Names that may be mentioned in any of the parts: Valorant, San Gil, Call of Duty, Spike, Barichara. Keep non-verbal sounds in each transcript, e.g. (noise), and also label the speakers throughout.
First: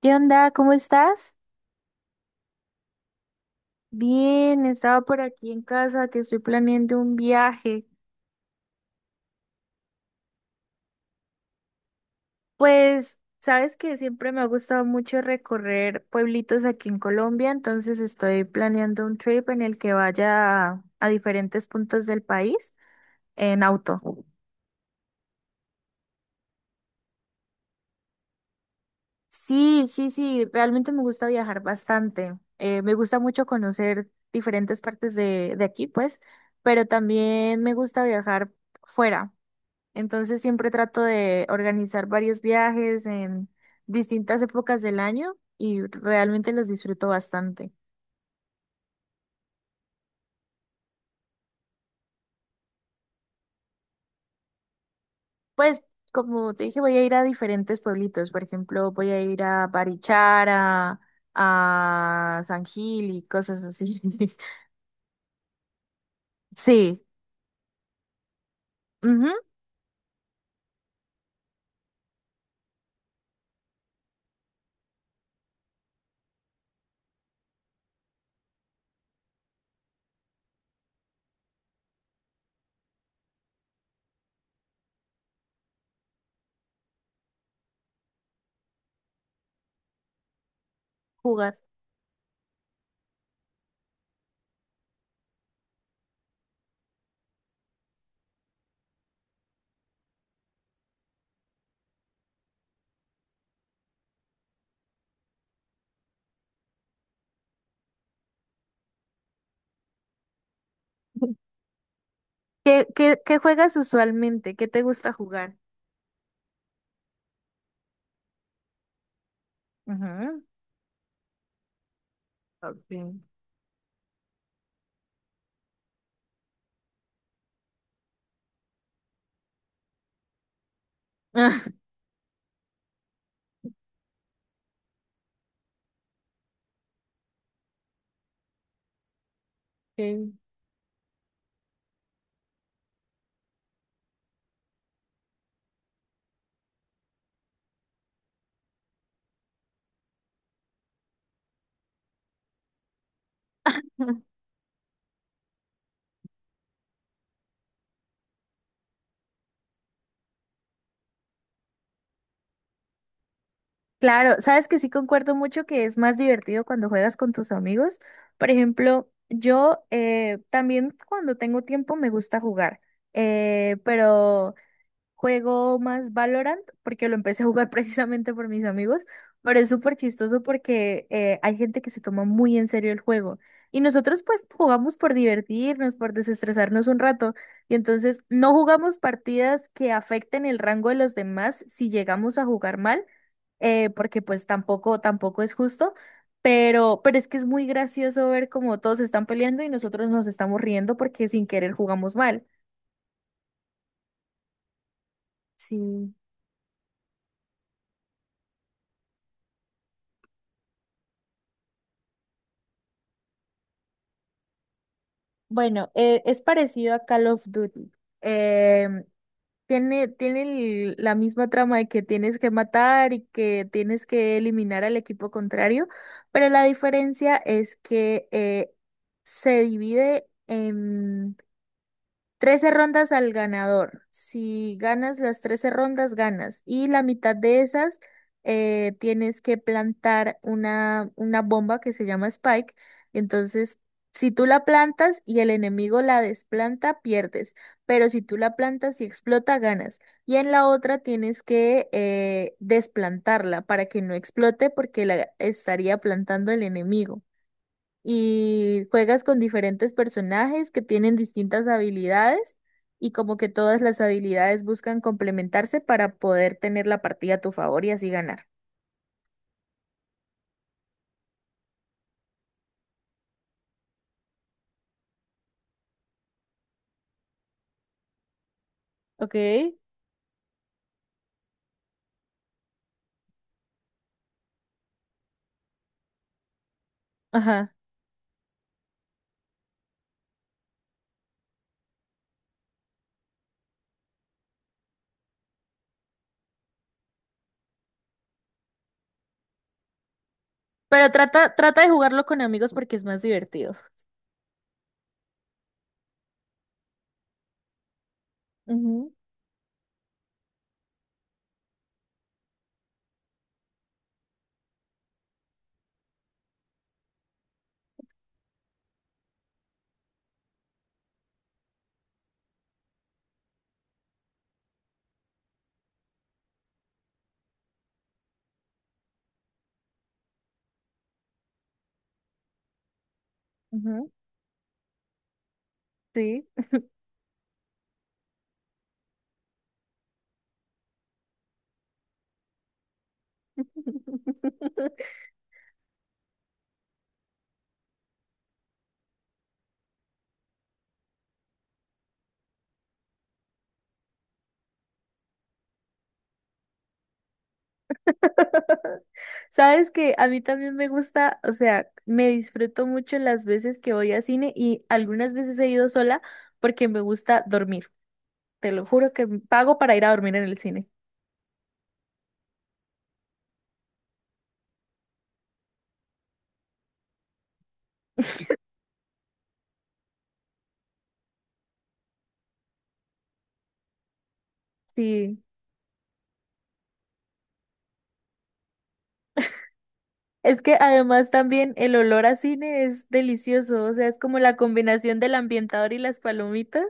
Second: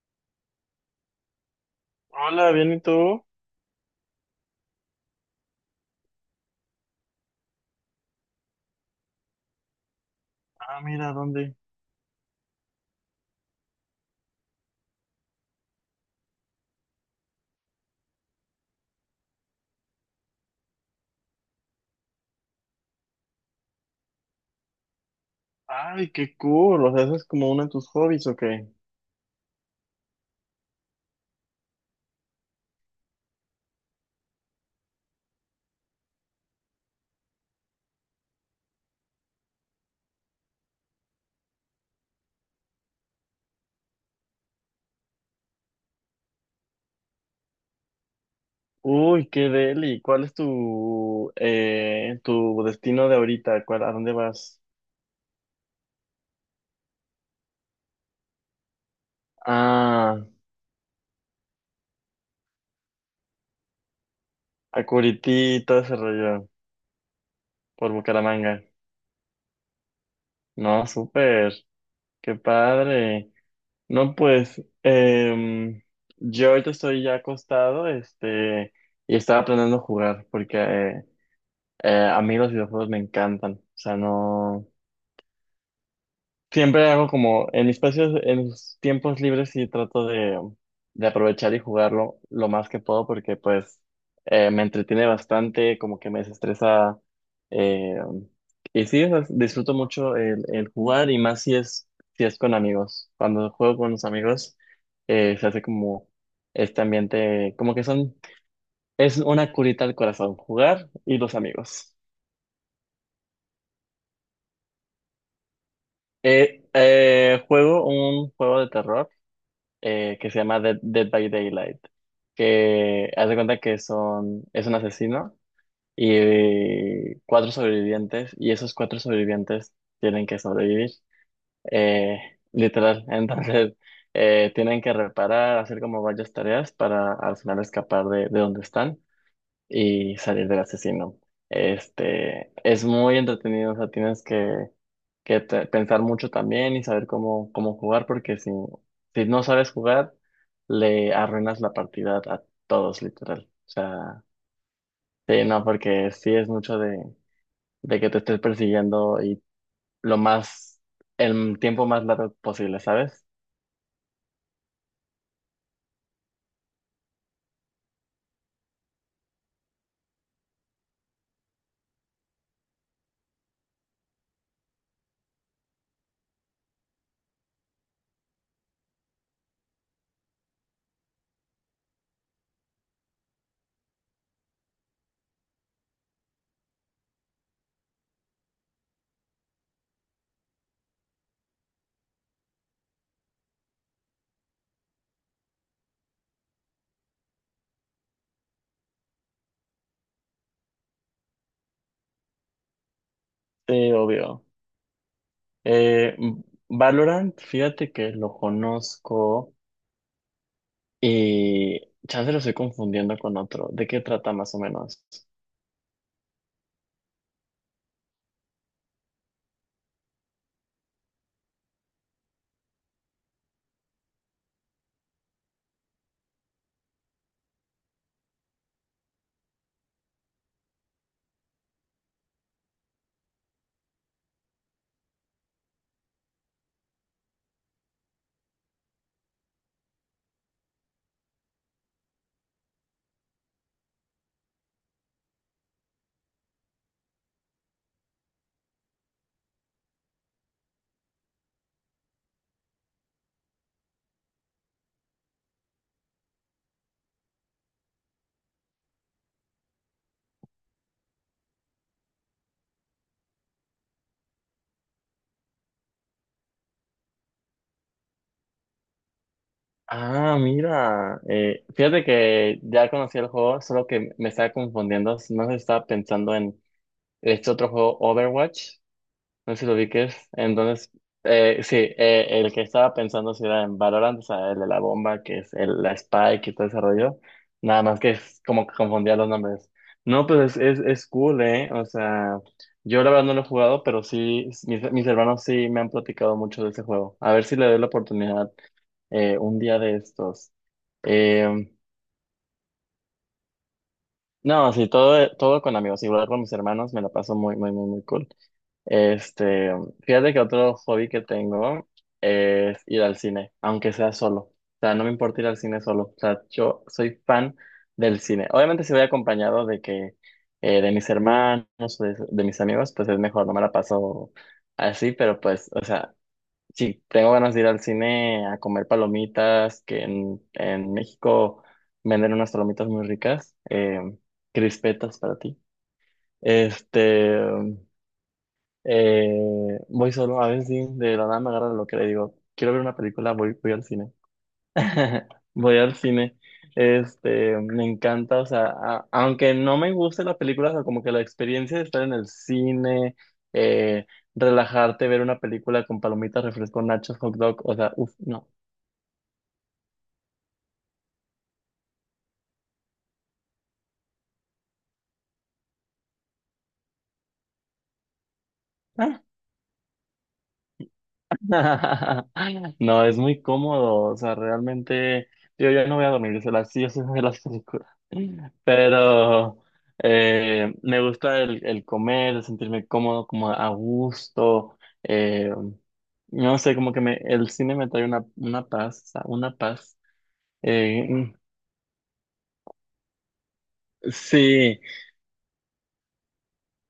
Speaker 1: ¿Qué onda? ¿Cómo estás?
Speaker 2: Hola, bien, ¿y tú?
Speaker 1: Bien, estaba por aquí en casa que estoy planeando un viaje.
Speaker 2: Ah, mira, ¿dónde?
Speaker 1: Pues, sabes que siempre me ha gustado mucho recorrer pueblitos aquí en Colombia, entonces estoy planeando un trip en el que vaya a diferentes puntos del país en auto.
Speaker 2: Ay, qué cool. O sea, ¿eso es como uno de tus hobbies o qué?
Speaker 1: Sí, sí, sí, realmente me gusta viajar bastante. Me gusta mucho conocer diferentes partes de aquí, pues, pero también me gusta viajar fuera. Entonces siempre trato de organizar varios viajes en distintas épocas del año y realmente los disfruto bastante.
Speaker 2: Uy, qué deli. ¿Cuál es tu destino de ahorita? ¿Cuál, a dónde vas?
Speaker 1: Pues como te dije, voy a ir a diferentes pueblitos. Por ejemplo, voy a ir a
Speaker 2: Ah,
Speaker 1: Barichara, a San Gil y cosas así. (laughs)
Speaker 2: a Curití, todo ese rollo,
Speaker 1: Sí,
Speaker 2: por Bucaramanga.
Speaker 1: ujú,
Speaker 2: No, súper. Qué padre. No, pues yo ahorita estoy ya acostado, este, y estaba aprendiendo a jugar, porque a mí los videojuegos me encantan. O sea, no. Siempre hago como en mis espacios, en mis tiempos libres sí trato de aprovechar
Speaker 1: Jugar.
Speaker 2: y jugarlo lo más que puedo porque pues me entretiene bastante, como que me desestresa eh, y sí, o sea, disfruto mucho el jugar y más si es con amigos. Cuando juego con los amigos se hace como este ambiente, como que son, es una curita al corazón, jugar y los amigos.
Speaker 1: ¿Qué juegas usualmente? ¿Qué te gusta jugar?
Speaker 2: Juego un juego de terror que se
Speaker 1: Ujú,
Speaker 2: llama Dead by Daylight, que
Speaker 1: ok.
Speaker 2: haz de cuenta que son, es un asesino y cuatro sobrevivientes, y esos cuatro sobrevivientes tienen que sobrevivir,
Speaker 1: (laughs)
Speaker 2: eh, literal. (laughs) Entonces, tienen que reparar, hacer como varias tareas para al final escapar de donde están y
Speaker 1: Ok.
Speaker 2: salir del asesino. Este, es muy entretenido, o sea, tienes que pensar mucho también y saber cómo jugar, porque si no sabes jugar, le arruinas la partida a todos, literal. O sea,
Speaker 1: (laughs)
Speaker 2: sí, no, porque sí es mucho de que te estés persiguiendo y lo más, el tiempo más largo posible, ¿sabes?
Speaker 1: Claro, sabes que sí concuerdo mucho que es más divertido cuando juegas con tus amigos. Por ejemplo, yo también cuando tengo tiempo me gusta jugar, pero juego más Valorant porque lo empecé a jugar (laughs) precisamente por mis amigos, pero es súper chistoso porque hay gente que se toma muy en serio el juego y nosotros pues jugamos por divertirnos, por desestresarnos un rato y entonces no jugamos partidas que afecten el rango de los demás si llegamos a jugar mal, porque pues tampoco, tampoco es justo. Pero es que es muy gracioso ver cómo todos están peleando y nosotros nos estamos riendo porque sin querer jugamos mal.
Speaker 2: Sí, obvio.
Speaker 1: Sí.
Speaker 2: Eh, Valorant, fíjate que lo conozco. Y chance lo estoy confundiendo con otro. ¿De qué trata más o menos?
Speaker 1: Bueno, es parecido a Call of Duty. Em, tiene la misma trama de que tienes que matar y que tienes que eliminar al equipo contrario, pero la diferencia es que se divide trece rondas al ganador. Si ganas las 13 rondas, ganas. Y la mitad de esas tienes que plantar una bomba que se llama Spike. Entonces, si tú la plantas y el enemigo la desplanta, pierdes. Pero si tú la plantas y explota, ganas. Y en la otra tienes que desplantarla para que no explote porque la estaría plantando el enemigo y juegas con diferentes personajes que tienen distintas habilidades y como que todas las habilidades buscan complementarse para poder tener la partida a tu favor y así ganar.
Speaker 2: Ah, mira, fíjate que ya conocí el juego, solo que me estaba confundiendo. No se estaba pensando en este otro juego, Overwatch.
Speaker 1: Ok,
Speaker 2: No sé si lo ubiques. Entonces, sí, el que estaba pensando si era en Valorant, o sea, el de la bomba, que es el, la Spike y todo ese rollo.
Speaker 1: ajá.
Speaker 2: Nada más que es como que confundía los nombres. No, pues es cool, ¿eh? O sea, yo la verdad no lo he jugado, pero sí, mis hermanos sí me han platicado mucho de ese juego. A ver si le doy la oportunidad un día de estos.
Speaker 1: Pero trata,
Speaker 2: Eh,
Speaker 1: trata de jugarlo con amigos porque es más divertido.
Speaker 2: no, sí, todo, todo con amigos. Igual con mis hermanos me la paso muy, muy, muy, muy cool. Este, fíjate que otro hobby que tengo es ir al cine, aunque sea solo. O sea, no me importa ir al cine solo. O sea, yo soy fan del cine. Obviamente si voy acompañado de mis hermanos o de mis amigos, pues es mejor, no me la paso así, pero pues, o sea, si tengo ganas de ir al cine a comer palomitas, que en México venden unas palomitas muy ricas,
Speaker 1: Ujú, ujú,
Speaker 2: crispetas para ti.
Speaker 1: sí.
Speaker 2: Este, eh, voy solo a ver si de la nada me agarra lo que le digo. Quiero ver una película, voy al cine.
Speaker 1: (laughs)
Speaker 2: (laughs) Voy al cine. Este, me encanta, o sea, aunque no me guste la película, o sea, como que la experiencia de estar en el cine, eh, relajarte, ver una película con palomitas, refresco, nachos, hot dog, o sea, uff, no.
Speaker 1: Sabes que a mí también me gusta, o sea, me disfruto mucho las veces que voy a cine y algunas veces he ido sola porque me gusta dormir. Te lo juro que pago para ir a dormir en el cine.
Speaker 2: (laughs) No, es muy cómodo, o sea, realmente yo ya no voy a dormir, se las, yo sé de las películas, pero me gusta el comer, el sentirme cómodo, como a gusto,
Speaker 1: Sí.
Speaker 2: eh, no sé, como que me, el cine me trae una paz, una paz.
Speaker 1: Es que además
Speaker 2: Mm,
Speaker 1: también el olor a cine es delicioso. O sea, es como la
Speaker 2: sí,
Speaker 1: combinación del ambientador y las palomitas.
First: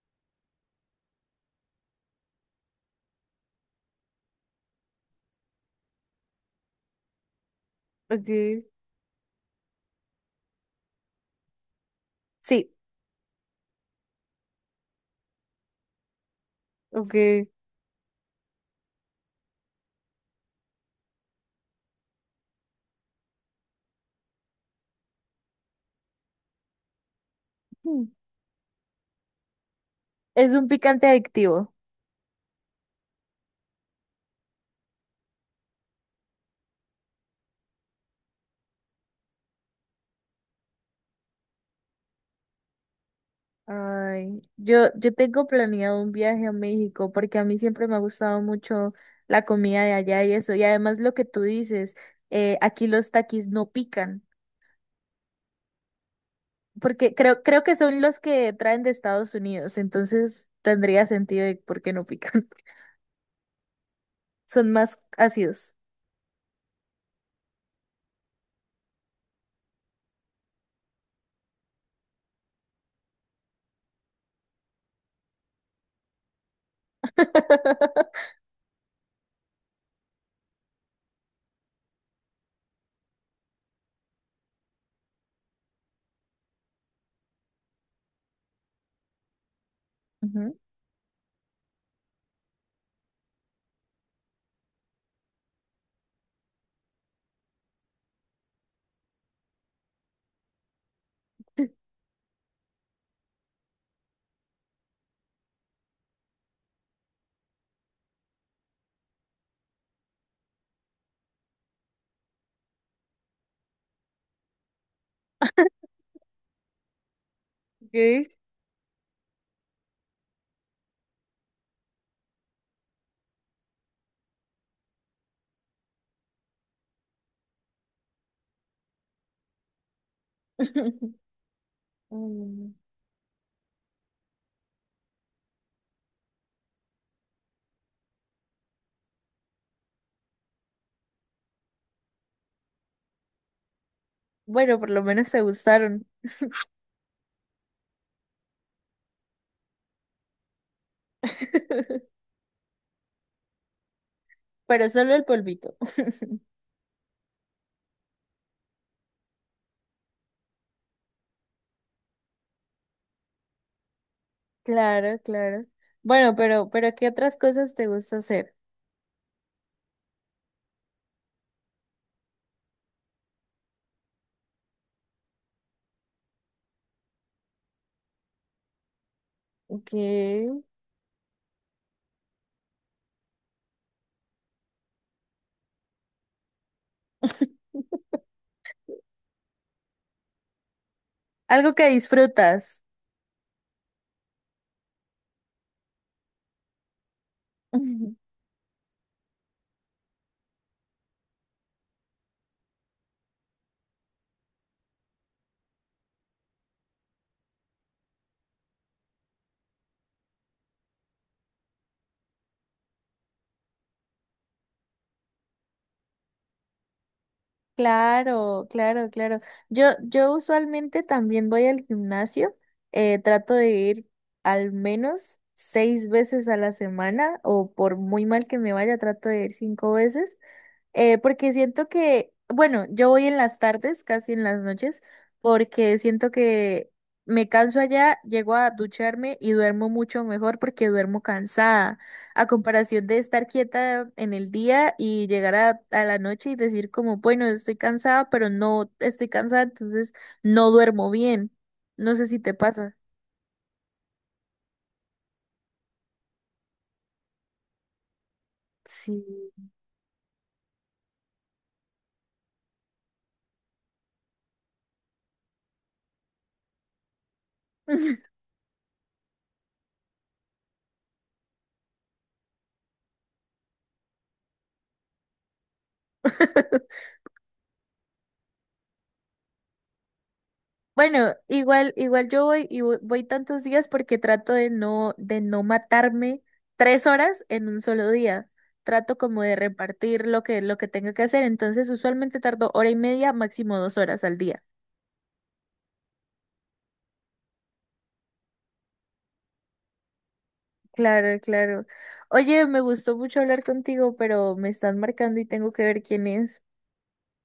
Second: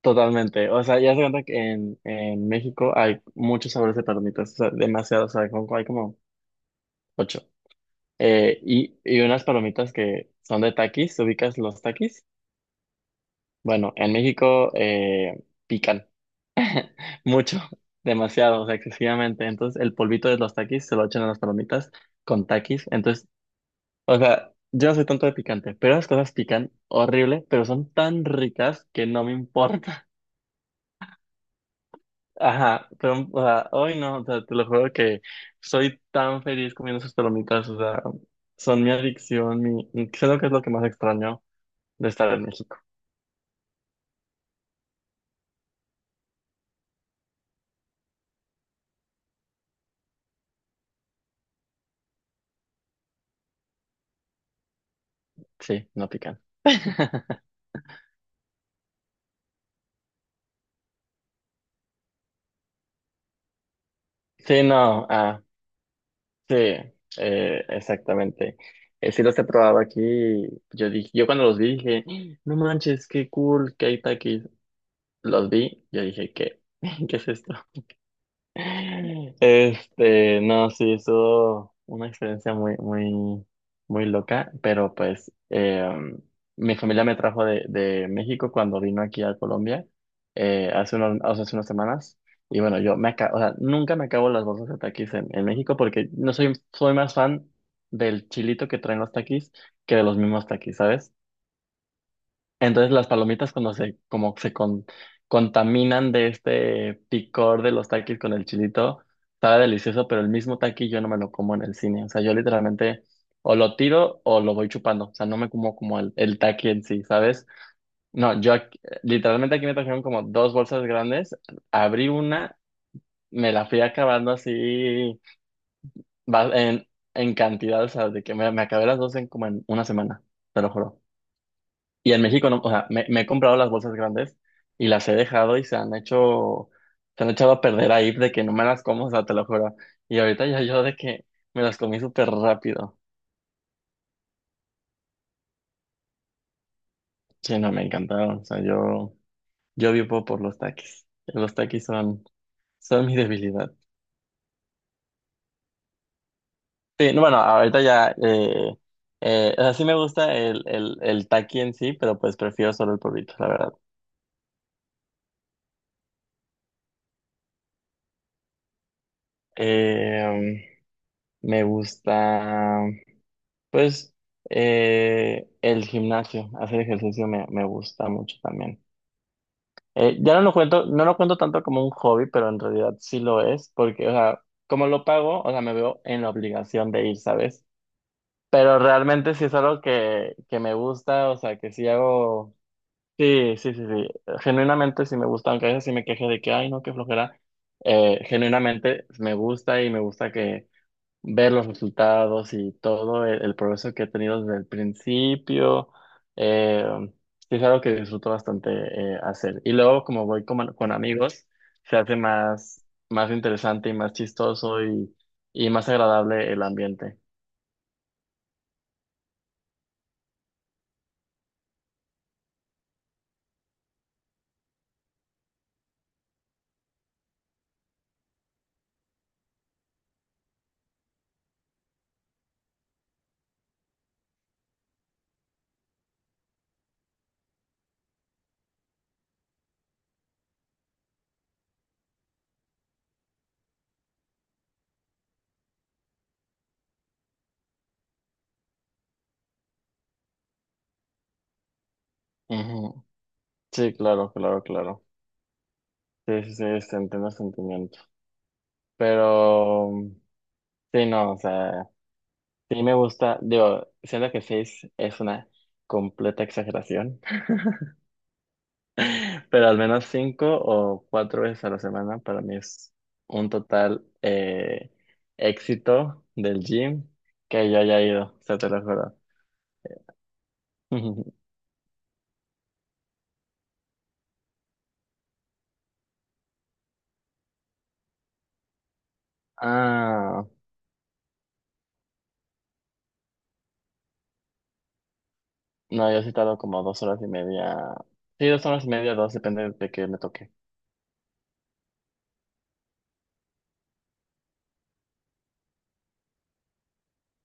Speaker 2: totalmente, o sea, ya se cuenta que en México hay muchos sabores de palomitas, o sea, demasiados, o sea, hay como ocho.
Speaker 1: Okay,
Speaker 2: Y unas palomitas que son de takis, ¿ubicas los takis?
Speaker 1: sí,
Speaker 2: Bueno, en México pican
Speaker 1: okay.
Speaker 2: mucho, (laughs) demasiado, o sea, excesivamente. Entonces, el polvito de los takis se lo echan a las palomitas con takis. Entonces, o sea, yo no soy tanto de picante, pero las cosas pican horrible, pero son
Speaker 1: Mm.
Speaker 2: tan ricas que no me importa. (laughs)
Speaker 1: Es un picante adictivo.
Speaker 2: Ajá, pero, o sea, hoy no, o sea, te lo juro que soy tan feliz comiendo esas palomitas, o sea, son mi adicción, mi, creo que es lo que más extraño de estar en México.
Speaker 1: Ay, yo tengo planeado un viaje a México porque a mí siempre me ha gustado mucho la comida de allá y eso. Y además lo que tú dices, aquí los taquis no pican.
Speaker 2: Sí, no pican.
Speaker 1: Porque creo,
Speaker 2: (laughs)
Speaker 1: creo que son los que traen de Estados Unidos, entonces tendría sentido de por qué no pican. (laughs)
Speaker 2: Sí,
Speaker 1: Son más
Speaker 2: no, ah,
Speaker 1: ácidos.
Speaker 2: sí, exactamente. Sí los he probado aquí. Yo dije, yo cuando los vi dije, no manches, qué cool que hay taquis. Los vi, yo dije, ¿qué? (laughs) ¿Qué es esto?
Speaker 1: (laughs)
Speaker 2: Este, no, sí, estuvo una experiencia muy, muy, muy loca, pero pues mi familia me trajo de México cuando vino aquí a Colombia
Speaker 1: Ujú.
Speaker 2: hace unos, o sea, hace unas semanas. Y bueno, yo me acabo, o sea, nunca me acabo las bolsas de taquis en México porque no soy, soy más fan del chilito que traen los taquis que de los mismos taquis, ¿sabes? Entonces las palomitas cuando como se contaminan de este picor de los takis con el chilito, estaba delicioso, pero el mismo taqui yo no me lo como en el cine. O sea, yo literalmente o lo tiro o lo voy chupando. O sea, no me como como el taqui en sí, ¿sabes?
Speaker 1: Ok.
Speaker 2: No, yo literalmente aquí me trajeron como dos bolsas grandes, abrí una, me la fui acabando así va- en, en cantidad, o sea, de que me acabé las dos en como en una semana, te lo juro.
Speaker 1: (laughs)
Speaker 2: Y en México, no, o
Speaker 1: Mm,
Speaker 2: sea, me he comprado las bolsas grandes y las he dejado y se han hecho, se han echado a perder ahí de que no me las como, o sea, te lo juro. Y ahorita ya yo de que me las comí súper rápido.
Speaker 1: bueno, por lo menos te gustaron.
Speaker 2: Sí, no, me encantaron. O sea, yo vivo por los taquis. Los taquis
Speaker 1: (laughs)
Speaker 2: son mi debilidad.
Speaker 1: Pero solo el polvito. (laughs)
Speaker 2: Sí, no, bueno, ahorita ya, o sea, sí me gusta el taqui en sí, pero pues prefiero solo el polvito, la verdad.
Speaker 1: Claro, claro. Bueno, pero ¿qué otras cosas te gusta hacer?
Speaker 2: Eh, me gusta. Pues el gimnasio, hacer ejercicio me gusta mucho también. Ya no
Speaker 1: ¿Qué?
Speaker 2: lo cuento, no lo cuento tanto como un hobby, pero en realidad sí lo es, porque, o sea, como lo pago, o sea, me veo en la obligación de ir, ¿sabes?
Speaker 1: (laughs)
Speaker 2: Pero realmente sí es algo que me gusta, o sea, que
Speaker 1: Algo
Speaker 2: sí
Speaker 1: que
Speaker 2: hago,
Speaker 1: disfrutas.
Speaker 2: sí, sí, sí, sí, genuinamente sí me gusta, aunque a veces sí me queje de que, ay, no, qué flojera,
Speaker 1: (laughs)
Speaker 2: genuinamente me gusta y me gusta que ver los resultados y todo el progreso que he tenido desde el principio. eh, sí es algo que disfruto bastante hacer. Y luego, como voy con amigos, se hace más interesante y más chistoso y más agradable el ambiente.
Speaker 1: Claro, claro, claro. Yo usualmente también voy al gimnasio. Trato de ir al menos seis veces a la semana o por muy mal que me vaya, trato de ir cinco veces. Porque siento que, bueno, yo voy en las tardes, casi en las noches, porque siento que me canso allá, llego a ducharme y duermo mucho mejor porque duermo cansada, a comparación de estar quieta en el día y llegar a la noche y decir como, bueno, estoy cansada, pero no estoy cansada, entonces no duermo bien. No sé si te pasa.
Speaker 2: Ujú. Sí, claro, claro, claro. Sí, sí, sí, se entiende el sentimiento.
Speaker 1: Sí.
Speaker 2: Pero, sí, no, o sea, sí me gusta, digo, siento que seis es una completa exageración. Pero al menos cinco o cuatro veces a la semana para mí es un total éxito del
Speaker 1: (laughs)
Speaker 2: gym que yo haya ido, o sea, te lo juro.
Speaker 1: Bueno,
Speaker 2: (laughs)
Speaker 1: igual yo voy y voy tantos días porque trato de no matarme 3 horas en un solo día. Trato como de repartir lo
Speaker 2: Ah,
Speaker 1: que, lo que tenga que hacer. Entonces, usualmente tardo hora y media, máximo 2 horas al día.
Speaker 2: no, yo he citado como 2 horas y media. Sí, 2 horas y media, dos, depende de que me toque.
Speaker 1: Claro, claro. Oye, me gustó mucho hablar contigo, pero me están marcando y tengo que ver quién es.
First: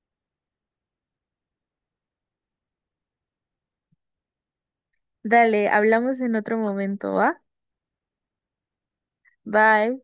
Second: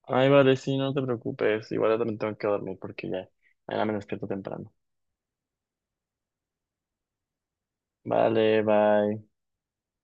Speaker 2: Ay, vale, sí, no te preocupes. Igual yo también tengo que dormir porque ya mañana me despierto temprano.
Speaker 1: Dale, hablamos en otro momento, ¿va?
Speaker 2: Vale, bye.
Speaker 1: Bye.